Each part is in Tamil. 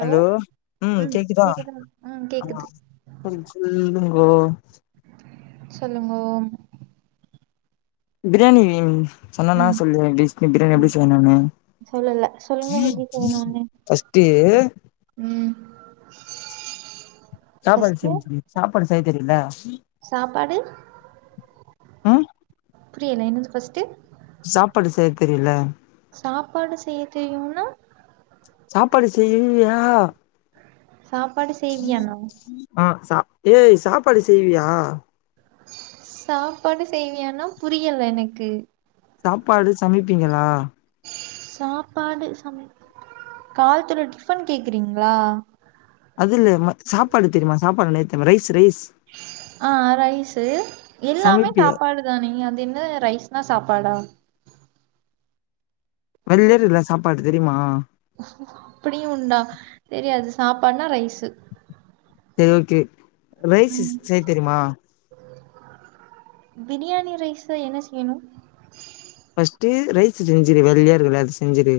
ஹலோ ம் கேக்குதா ஆமா சொல் சொல்லு ஓ சொல்லுங்கோ பிரியாணி சொன்னன்னா ம் சொல்லு பிஸ்மி பிரியாணி ம் எப்டி செய்யன்னு சொல்லல சொல்லுங்க எப்டி செய்யணுன்னு ஃபஸ்ட்டு ம் சாப்பாடு ஃபஸ்ட்டு செஞ்சுடு சாப்பாடு செய்ய தெரியுல சாப்பாடு அ புரியல என்னது பஸ்ட்டு சாப்பாடு செய்ய தெரியல சாப்பாடு செய்ய தெரியுன்னா சாப்பாடு செய்வியா சாப்பாடு செய்வியானா ஆ சாப்டு சாப்பாடு செய்வியா சாப்பாடு செய்வீயானா புரியல எனக்கு சாப்பாடு சமைப்பீங்களா சாப்பாடு ச காலத்துல டிஃபன் கேக்குறீங்களா அதுலமா சாப்பாடு தெரியுமா சாப்பாடு நை தெரியுமா ரைஸ் ரைஸ் ஆ ரைஸு எல்லாமே சமைப்பியா சாப்பாடுதானேங்க அது என்ன ரைஸ்னா சாப்பாடா வெள்ல இருக்ற சாப்பாடு தெரியுமா சாப்பாட்னா ரைஸு செரி ஓகே ரைஸு ம் செய்ய தெரியுமா பிரியாணி ரைஸு என்ன செய்யணு பஸ்ட்டு ரைஸ் செஞ்சுரு வெள்ளையா இருக்குல அது செஞ்சுரு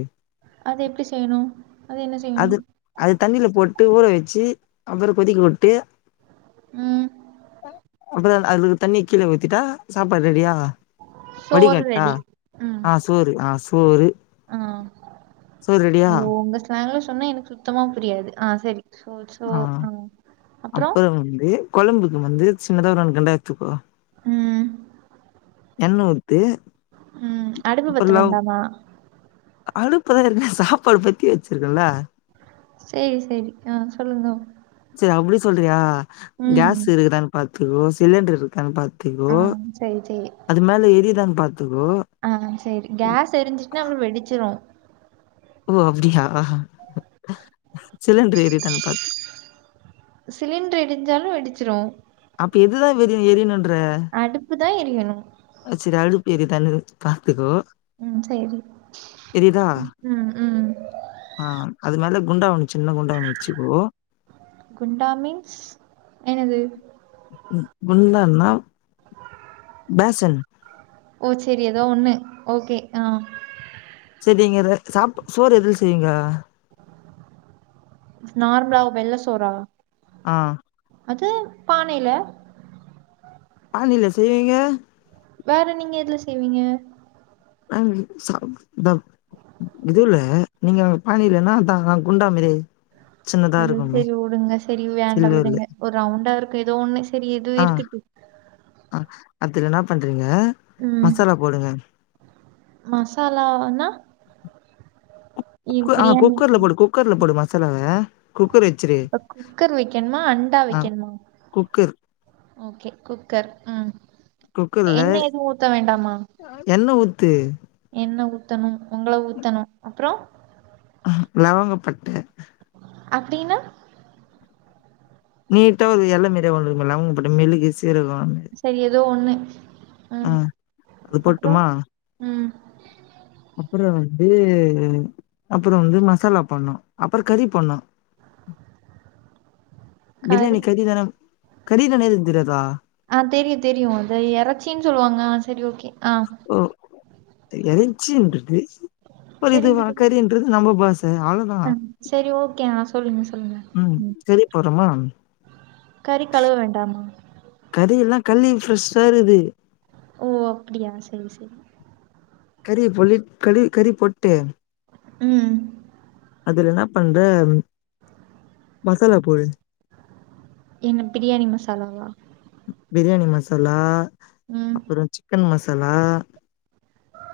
அது எப்டி செய்யணு அது என்ன செய்யணு அது அது தண்ணில போட்டு ஊற வச்சு அப்பறோ கொதிக்க விட்டு ம் அப்பறோ அதுலருக்குற தண்ணிய கீழ ஊத்திட்டா சாப்பாடு ரெடியா சோறு வடிகட்டா ரெடி ம் ஆ சோறு ஆ சோறு சோறு ரெடியா ஐய்யோ உங்க ஸ்லாங்ல சொன்னா எனக்கு சுத்தமா புரியாது ஆ செரி சோ சோ ஆ அப்றோ அப்புறோ வந்து கொழம்புக்கு வந்து சின்னதாவ ஒரு நாலு கண்டா எடுத்துப்பா ம் எண்ணூரு ம் அடுப்பு பத்த வேண்டாமா அடுப்புதா ஏற்கனவே சாப்பாடு பொத்தி வச்சுருக்கேன்ல செரி செரி ஆ சொல்லுங்க அப் இது அப்டி சொல்றியா கேஸ் இருக்குதான்னு பாத்துக்கோ சிலிண்டர் இருக்கான்னு பாத்து ஆ த்துக்கோ சேரி சேரி அது மேல எரியுற அந் ஆ செரி கேஸ் எரிஞ்சுட்ன்னா அப்பறோ வெடிச்சிரு ஓ அப்படியா சிலிண்டர் ஏறிதான் பாத்து சிலிண்டர் இடிஞ்சாலும் வெடிச்சிரும் அப்ப எதுதான் விரிய எரியனுன்ற அடுப்பு தா எரியணு சரி அடுப் இது தன் பாத்துக்கோ உம் செரி எரியுதா உம் உம் ம் ஆ அது மேல குண்டாவொன்னு சின்ன குண்டாவொன்னு வெச்சுக்கோ குண்டாமின்ஸ் என்னது குண்டான்னா பேசன் ஓ செரி ஏதோ ஒன்னு ஓகே ஆ செரிங்க சாப் சோறு எதுல செய்வீங்கோ நார்மலா வெள்ள சோறா ஆ அது பானைல ஆனில செய்விங்க வேற நீங்க எதுல செய்வீங்க ம் ச தம் இது உல்ல நீங்க ஆங்க பாணி இல்லன்னா குண்டா மாரி சின்னதா அ இருக்குமே சரி விடுங்க சரி வேண்டா சில்வர்ல விடுங்க ஒரு ரவுண்டா இருக்கு ஏதோ ஒன்னு சரி எதுவும் இருக்கட்டு அ அதுல என்ன பண்றீங்க ம் மசாலா போடுங்க மசாலானா இ- குக்க ஆ பிரியாணி குக்கர்ல போடு குக்கர்ல போடு மசாலாவ குக்கர் வச்சிரு இப்ப குக்கர் வைக்கணுமா அண்டா ஆ வைக்கணுமா குக்கர் ஓகே குக்கர் ம் குக்கர்ல என்ன எது ஊத்த வேண்டாமா எண்ணெ ஊத்து என்ன ஊ த்தணும் உங்கள ஊத்தணும் அப்ரோ லவங்கப்பட்டு அப்படின்னா நீட்டா ஒரு ஏழ மாரி ஒன்னு இருக்குல லவங்க பட்ட மெழுகு சி சீரக சரி ஏதோ ஒண்ணு ம் அது அப்றோ போட்டுமா அப்ரோ வந்து அப்ரோ வந்து மசாலா பண்ணோம் அப்ரோ கறி பண்ணோம் கறி பிரியானி கரீதான கரீதான எது தெறியாதா ஆ தெரியும் தெரியும் அது எறச்சினு சொல்லுவாங்க ஆ செரி ஓகே ஆ எறச்சின்றது ஒரு சரி இது வழக் மேடம் கறின்றது நம்ப பாச ஆ அவ்ளோதான் சரி ஓகே ஆ சொல்லுங்க சொல்லுங்க உம் ம் கரி போறமா கறி கழுவ வேண்டாமா கரியல கழுவி பிரெஷா இருக்குது ஓ அப்டியா சரி சரி கறி பொ க கறி பொட்டு உம் வேர என்ன பண்ற மசாலா போடு என்ன பிரியாணி மசாலாவா பிரியாணி மசாலா ம் அப்ரோ சிக்கன் மசாலா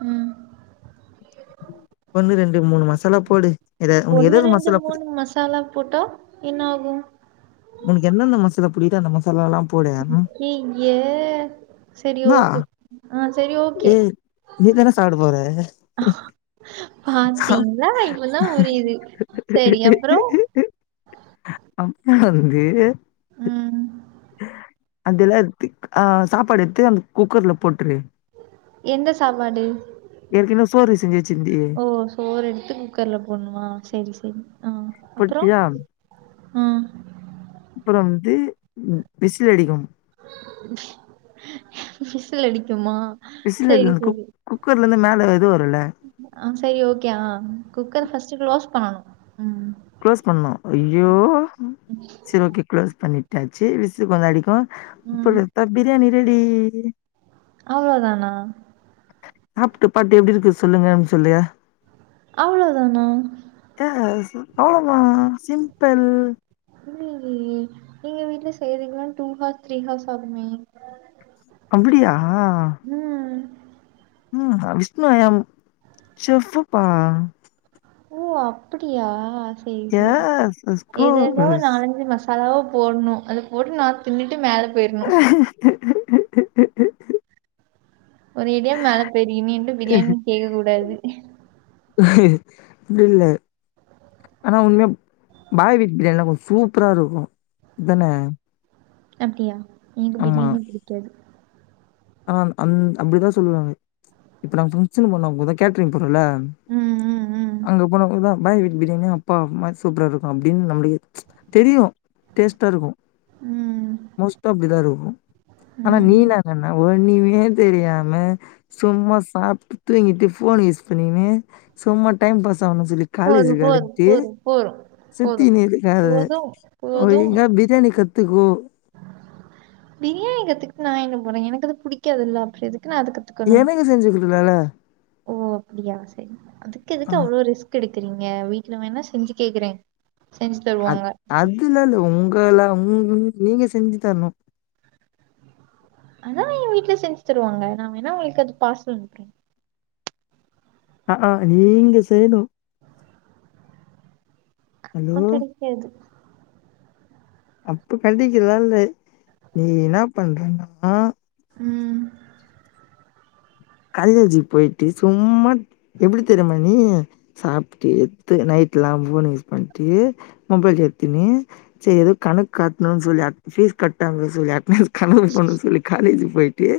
உம் ஒன்னு ரெண்டு மூணு மன் மசாலா போடு ஏத உனக்கு ஒன்னு ஏதுஏது ரெண்டு மசாலா போடி மூணு மசாலா போட்டா என்ன ஆகு உனக்கு எந்தெந்த மசாலா புடிக்கிதோ அந்த மசா அய்யய்ய சரி என்னா ஓகே ஆ சரி ஓகே நீதான சாப்ட போற பாத்தீங்களா இப்பதா புரியுது சரி அப்றோ [unintelligible] அம்மா வந்து ம் அதெல்லா எத்து ஆ சாப்பாடு எடுத்து அந்த குக்கர்ல போட்ரு எந்த சாப்பாடு ஏற்கனவே சோறு செஞ்சி ஓ சோறு எடுத்து குக்கர்ல போட்னுமா சேரி சேரி ஆ போட்டியா அ அப்றோ வந்து விசில் அடிக்கும் விசில் அடிக்குமா விசில் குக் குக்கர்லருந்து மேல வர் ம் சேரி ஓகே ஆ குக்கர் ஃபஸ்ட்டு க்ளோஸ் பண்ணனு க்ளோஸ் பண்ணு ஐயோ சேரி ஒகே க்ளோஸ் பண்ணிட்டாச்சு விசில் கொஞ்சோ அடிக்கு ம். சொல்லு த பிரியாணி ரெடி அவ்ளோதானா சாப்டு பாத்து எப்டி இருக்கு சொல்லுங்கன் சொல்லு அவ்ளோ தானா எஸ் அவ்ளோதா சிம்பிள் இல்லைங்ளே நீங்க வீட்ல செய்றீங்ளா டூ ஹார்ஸ் த்ரீ ஹார்ஸ் ஆகுமே அப்புடியா ம். ம் அ விஷ்ணு ஐ அம் செஃபுபா ஓ அப்டியா சேரி சேரி எஸ் எஸ் ஏதேதோ கோர்ஸ் நாலஞ்சு மாஸ் அலவா போட்ணு அது போட்டு நா தின்னுட்டு மேல போயிரணும். [unintelligible] ஒரே அடியா மேல போய்ருவீங்க மீண்டு பிரியாணின் கேக்ககூடாது அப்டி இல்ல ஆனா உண்மயா பாய் வீட் பிரியாணிலா கொஞ்சோ சூப்ரா இருக்கு தான அப்டியா எனக்கு பிரியாணியே புடிக்காது ஆ அந் அப்டிதா சொல்லுவாங்க இப்ப நாங்க ஃபங்ஷன் போனப்பதா கேட்ரிங் உள்ள ம், ம், ம். அங்க போனப்ரோதா பாய் வீட் பிரியாணினா அப்பா மா சூப்ராருக்கும் அப்டின் நம்ளுகே தெரியு டேஸ்டா இருக்கு ம், மோஸ்டா அப்டிதாருக்கு ஆனா ம். நீதா ஒண்ணுமே தெரியாம சும்மா சாப்டு தூங்கிட்டு போன் யூஸ் பண்ணினு சும்மா டைம் பாஸ் ஆவுணு சொல்லி போதும், காலேஜுக் போதும், கிளபிட்டு போதும், போதும், போதும். சுத்தினு இருக்காத போதும், போதும். ஒழுங்கா பிரியாணி கத்துகோ பிரியாணி கத்துகுட்டு நா எங்க போறே எனக்குதா புடிக்காதுல்ல அப்றோ எதுக் எனக்கு செஞ்சி குடுகலால்ல ஓ அப்டியா சேரி அதுக் எதுக்கு அவ்ளோ ரிஸ்க் எடுக்குறீங்க வீட்ல வேணா செஞ்சி கேக்குறே அ அதுல்லா இல்ல உங்கள உங் நீங்க செஞ்சு தர்ணு அதா எங் வீட்ல செஞ்சு தருவாங்க நா வேணா உங்ளுக்கு அது பார்சல் அனுப்புறே அஆ நீங்க செய்ணு ஹலோ! அப்ப கடைக்காது அப்ப கடைகற்லா இல்ல நீ என்ன பண்றனா ம் காலேஜு போய்ட்டு சும்மா எப்டி தெரியுமா நீ சாப்டு எத்து நைட் லாம் போன யூஸ் பண்டு மொபைல் எத்துனு சேரி எதோ கணக் காட்டுனு சொல்லி கட்ட பேசுவ யார்ட்னயாது கனவு பண்னு சொல்லி காலேஜுக் போய்ட்டு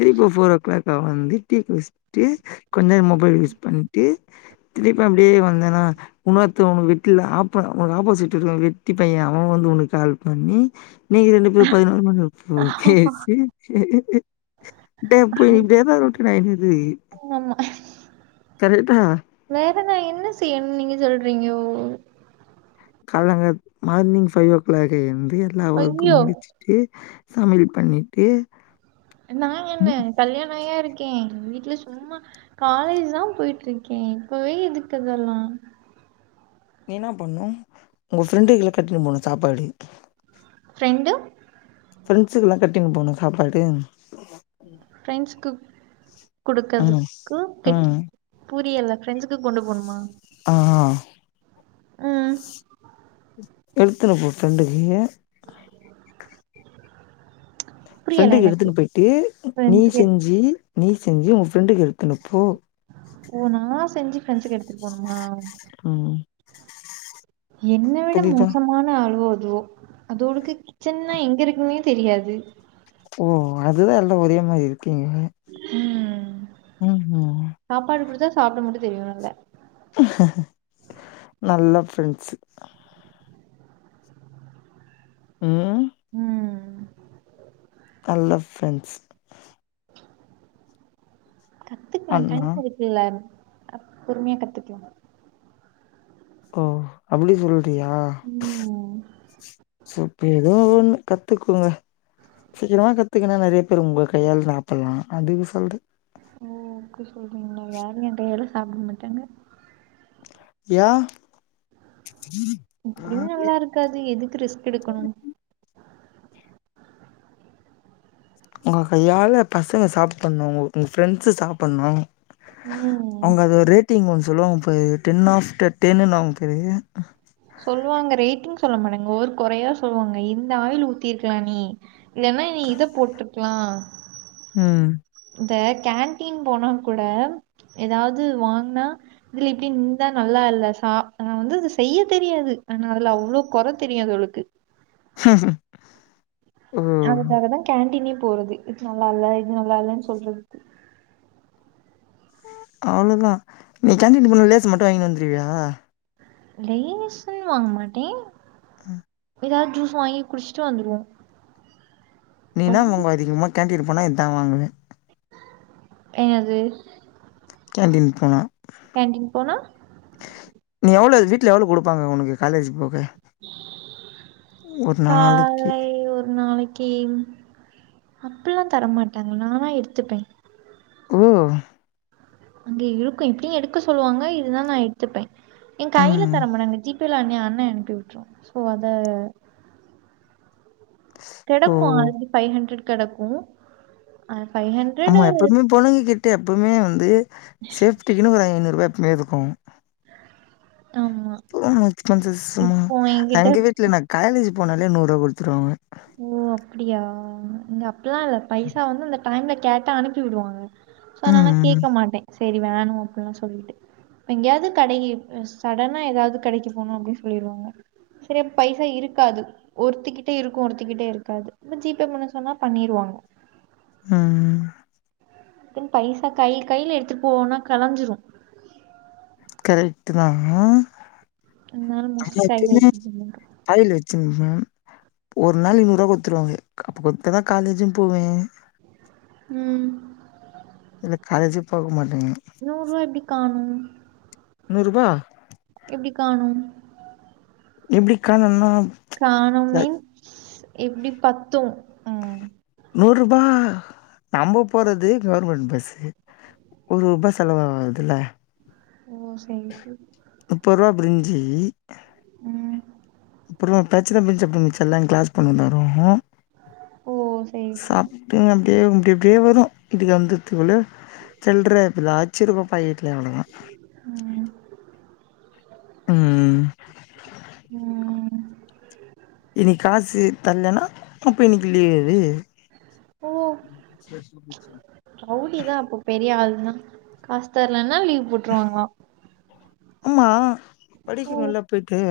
திரும்ப போர் ஓ க்ளாக் வந்து டீ குடிஸ் டு கொஞ் நேரோ மொபைல் யூஸ் பண்டு திருப்ப அப்டியே வந் வந்தேனா ஒண்ணுருத்தவ வீட்ல ஆப்பண்ண போனா ஆப்போஸிட்ல வெட்டி பைய அவ வந்து உனக்கு கால் பண்ணி நீங்க ரெண்டு பேரும் பதினோரு மணி வரை ஆமா. பேசி [unintelligible] [unintelligible] கரெக்டா வேற நா என்ன செய்யணு நீங்க சொல்றீங்யோ காலங்காத் மார்னிங் ஃபைவ் ஓ கிளாக்லயிருந்து எல்லா ஐயோ! ஒர்க்கும் முடிச்சிட்டு சமையல் பண்ணிட்டு நாங் என்ன நீ கல்யாண ஆயா யிருக் கேன் வீட்ல சும்மா காலேஜ் தா போயிட்ருக்கே இப்பவே எதுக்கு இதெல்லா நீ என்ன பண்ணும் உங்க ஃப்ரெண்டுக்கு கட்டிட்டு போனும் சாப்பாடு ப்ரெண்டு ஃப்ரெண்ட்ஸுக்கு எல்லா கட்டிட்டு போணு சாப்பாடு ஃப்ரெண்ட்ஸூக்கு ம் கொடுக்குறதுக்கு கட்டி ம் பூ புரியல்ல ஃப்ரெண்டஸூக்கு கொண்டு போணுமா ஆ ம் எடுத்துண்ணு போ ஃப்ரெண்டுக்கு ங்க புரியல ஃப்ரெண்டுக்கு எனக்கு. எடுத்துட்டு போயிட்டு நீ ஃப்ரெண்ட்ஸுக்கு எடுத் செஞ்சி நீ செஞ்சி உங்க ஃப்ரெண்டுக்கு எடுத்துன்னு போ செஞ்சி ஃபிரண்சுக்கு எடுத்துட்டு போணுமா ம் என்ன விட புரியுதா மோசமான ஆளுவோ இதோ அதுவோளுக்கு கிச்சன்னா எங்க இருக்குன்னே தெரியாது ஓ அதுதா எல்லா ஒரே மாரி இருக்கீங்க ம் ம் ம்ஹூம் சாப்பாடு கொடுத்தா சாப்புட மட்டும் தெரியு நல்ல நல்ல ஃப்ரண்ட்ஸ்ஸு ம் ம் நல்ல ஃப்ரண்ட்ஸ் கத்துப்ப ஆனா டயம் இருக்குல பொறுமையா கத்துக்கலா ஓ அப்டி சொல்றியா ம் சூப் ஏதோ ஒண்ணு கத்துக்கோங்க சீக்கிரமா கத்துக்கின்னா நறைய பேரு உங்க கையால சாப்ட்லா அதுக்கு சொல்ற ஓ சாப்புட மாட்டாங்க யா எப்டியு நல்லா இருக்காது எதுக்கு ரிஸ்க் எடுக்கணு உங்க கையால பசங்க சாப்புண்ணு உங்க ஃப்ரெண்ட்ஸீ சாப்புண்ணு ம் அவங்க அது ஒரு ரேட்டிங் வந்து சொல்லுவாங்க பாரு டென் ஆஃப்டர் டென்னுவாங்க பாரு சொல்லுவாங்க ரேட்டிங் சொல்ல மாடங்க ஒரு குறையா சொல்லுவாங்க இந்த ஆயில் ஊத்திருக்கலா நீ இல்லன்னா நீ இத போட்ருக்கலா ம் இந்த கேண்டீன் போனா கூட எதாவது வாங்னா இதுல இப்டி இந்த நல்லா இல்ல சா நா வந்து செய்ய தெரியாது ஆனா அதுல அவ்ளோ குறை தெரியு அதுவளுக்கு ஹஹ அதுக்காக தா கேண்டீனே போறது இது நல்லா இல்ல இது நல்லா இல்லன்னு சொல்றதுக்கு அவ்ளோ தா நீ கேண்டின் போனா லேசு மட்டு வாங்கிட்டு வந்துடுவியா லேஸ்ஸூன்னு வாங்க மாட்டே ம் எதாவது ஜூஸ்ஸூ வாங்கி குடிச்சுட்டு வந்துடுவோ நீனா வாங்குவ அதிகமா கேண்டீன் போனா இதா வாங்குவே என்னது கேன்டீன் போனா கேன்டின் போனா நீ எவ்ளோ வீட்டுல எவ்ளோ குடுப்பாங்க உனக்கு காலேஜ் போக ஒரு நாளைக்கு காலே ஒரு நாளிக் கி அப்பில்லா தரமாட்டாங்க நானா எடுத்துப்பே ஓ அங்க இருக்கு எப்புடியு எடுக்க சொல்லுவாங்க இல்லனா நா எடுத்துப்பே என் ம் கையில தர மாட்டாங்க ஜி பேல அனு ஏயா அண்ணை அனுப்பிவுட்ருவாங்க சோ அத [inaudible] ஓ கெடக்கு அது ஃபைவ் ஹண்ட்ரட் கெடக்கு ஆமா எப்பவுமே பொண்ணுங்க கிட்ட எப்பவுமே வந்து சேஃப்டிக்குனு ஒரு ஐநூறு வே எப்புமே இருக்கு ஆமா போம்மோது எடுத்துட்டு வந்து சும்மா இப்போ எங்க என்கிட்ட வீட்டுல நா காய்லேஜ் போனாலே நூறு ரூவா குடுத்துருவாங்க ஓ அப்டியா இங்க அப்பிட்லா இல்ல பைசா வந்து அந்த டைம்ல கேட்ட அனுப்பி விடுவாங்க சோ அதுனால நா ம், கேட்க மாட்டே செரி வேணா அப்பில்லா சொல்லிட்டு எங்கியாது கடைகி சடனா எதாது கடைக்கு போணு அப்டின்னு சொல்லிருவாங்க செரியா பைசா இருக்காது ஒருத்திக்கிட்ட இருக் கொடுத்திகிட்டே இருக்காது இந்த ஜி பே பண்ண சொன்னா பண்ணிருவாங்க ம்ம் தென் பைசா கை கையில எடுத்துட்டு போனா கலஞ்சிரு கரெக்ட்டு தா அதனால மோஸ்ட்லி ஐயா கையில டேய்லி எடுத்துட்டு போக மாட்டோம். கைல வெச்சினுகிறே ஒரு நாளிக் நூர்ரூவா குடுத்துருவாங்க அப்ப குத்தா தா காலேஜின்னு போவே ம் இல்ல காலேஜே போகமாட்டிங்க நூர் ரூவா எப்டி காணு நூர் ரூபா எப்டி காணும் எப்டி காணுன்னா காணோ மீன்ஸ் எப்டி பத்து நூர் ரூபா நம்ம போறது கவர்மெண்ட் பஸ்ஸு ஒரு ரூபா செலவாவாதுல ஓ செரி செரி பிரிஞ்சி ம் அப்புறோ பிரச்சன [unintelligible] கிளாஸ் பொண்ணு தாரு ஓ செரி செரி சாப்புட்டு அப்டியே அப்டியப்டியே வரோ [unintelligible] வந்து இதுகுள்ள சில்ற ஏத்து லாச்சிரிமா பாப்பான் பாக்கெட்ல அவ்ளோதா ம் ம் ம் இன்னிக் காசு தர்லனா அப்ப இன்னைக்கு லீவு எடு ஓ ரவுடிதா அப்போ பெரிய ஆள்தா காஸ்தர்லனா லனா லீவ் போட்ருவாங்களா ஆமா ஓ படிக்கனுல போயிட்டு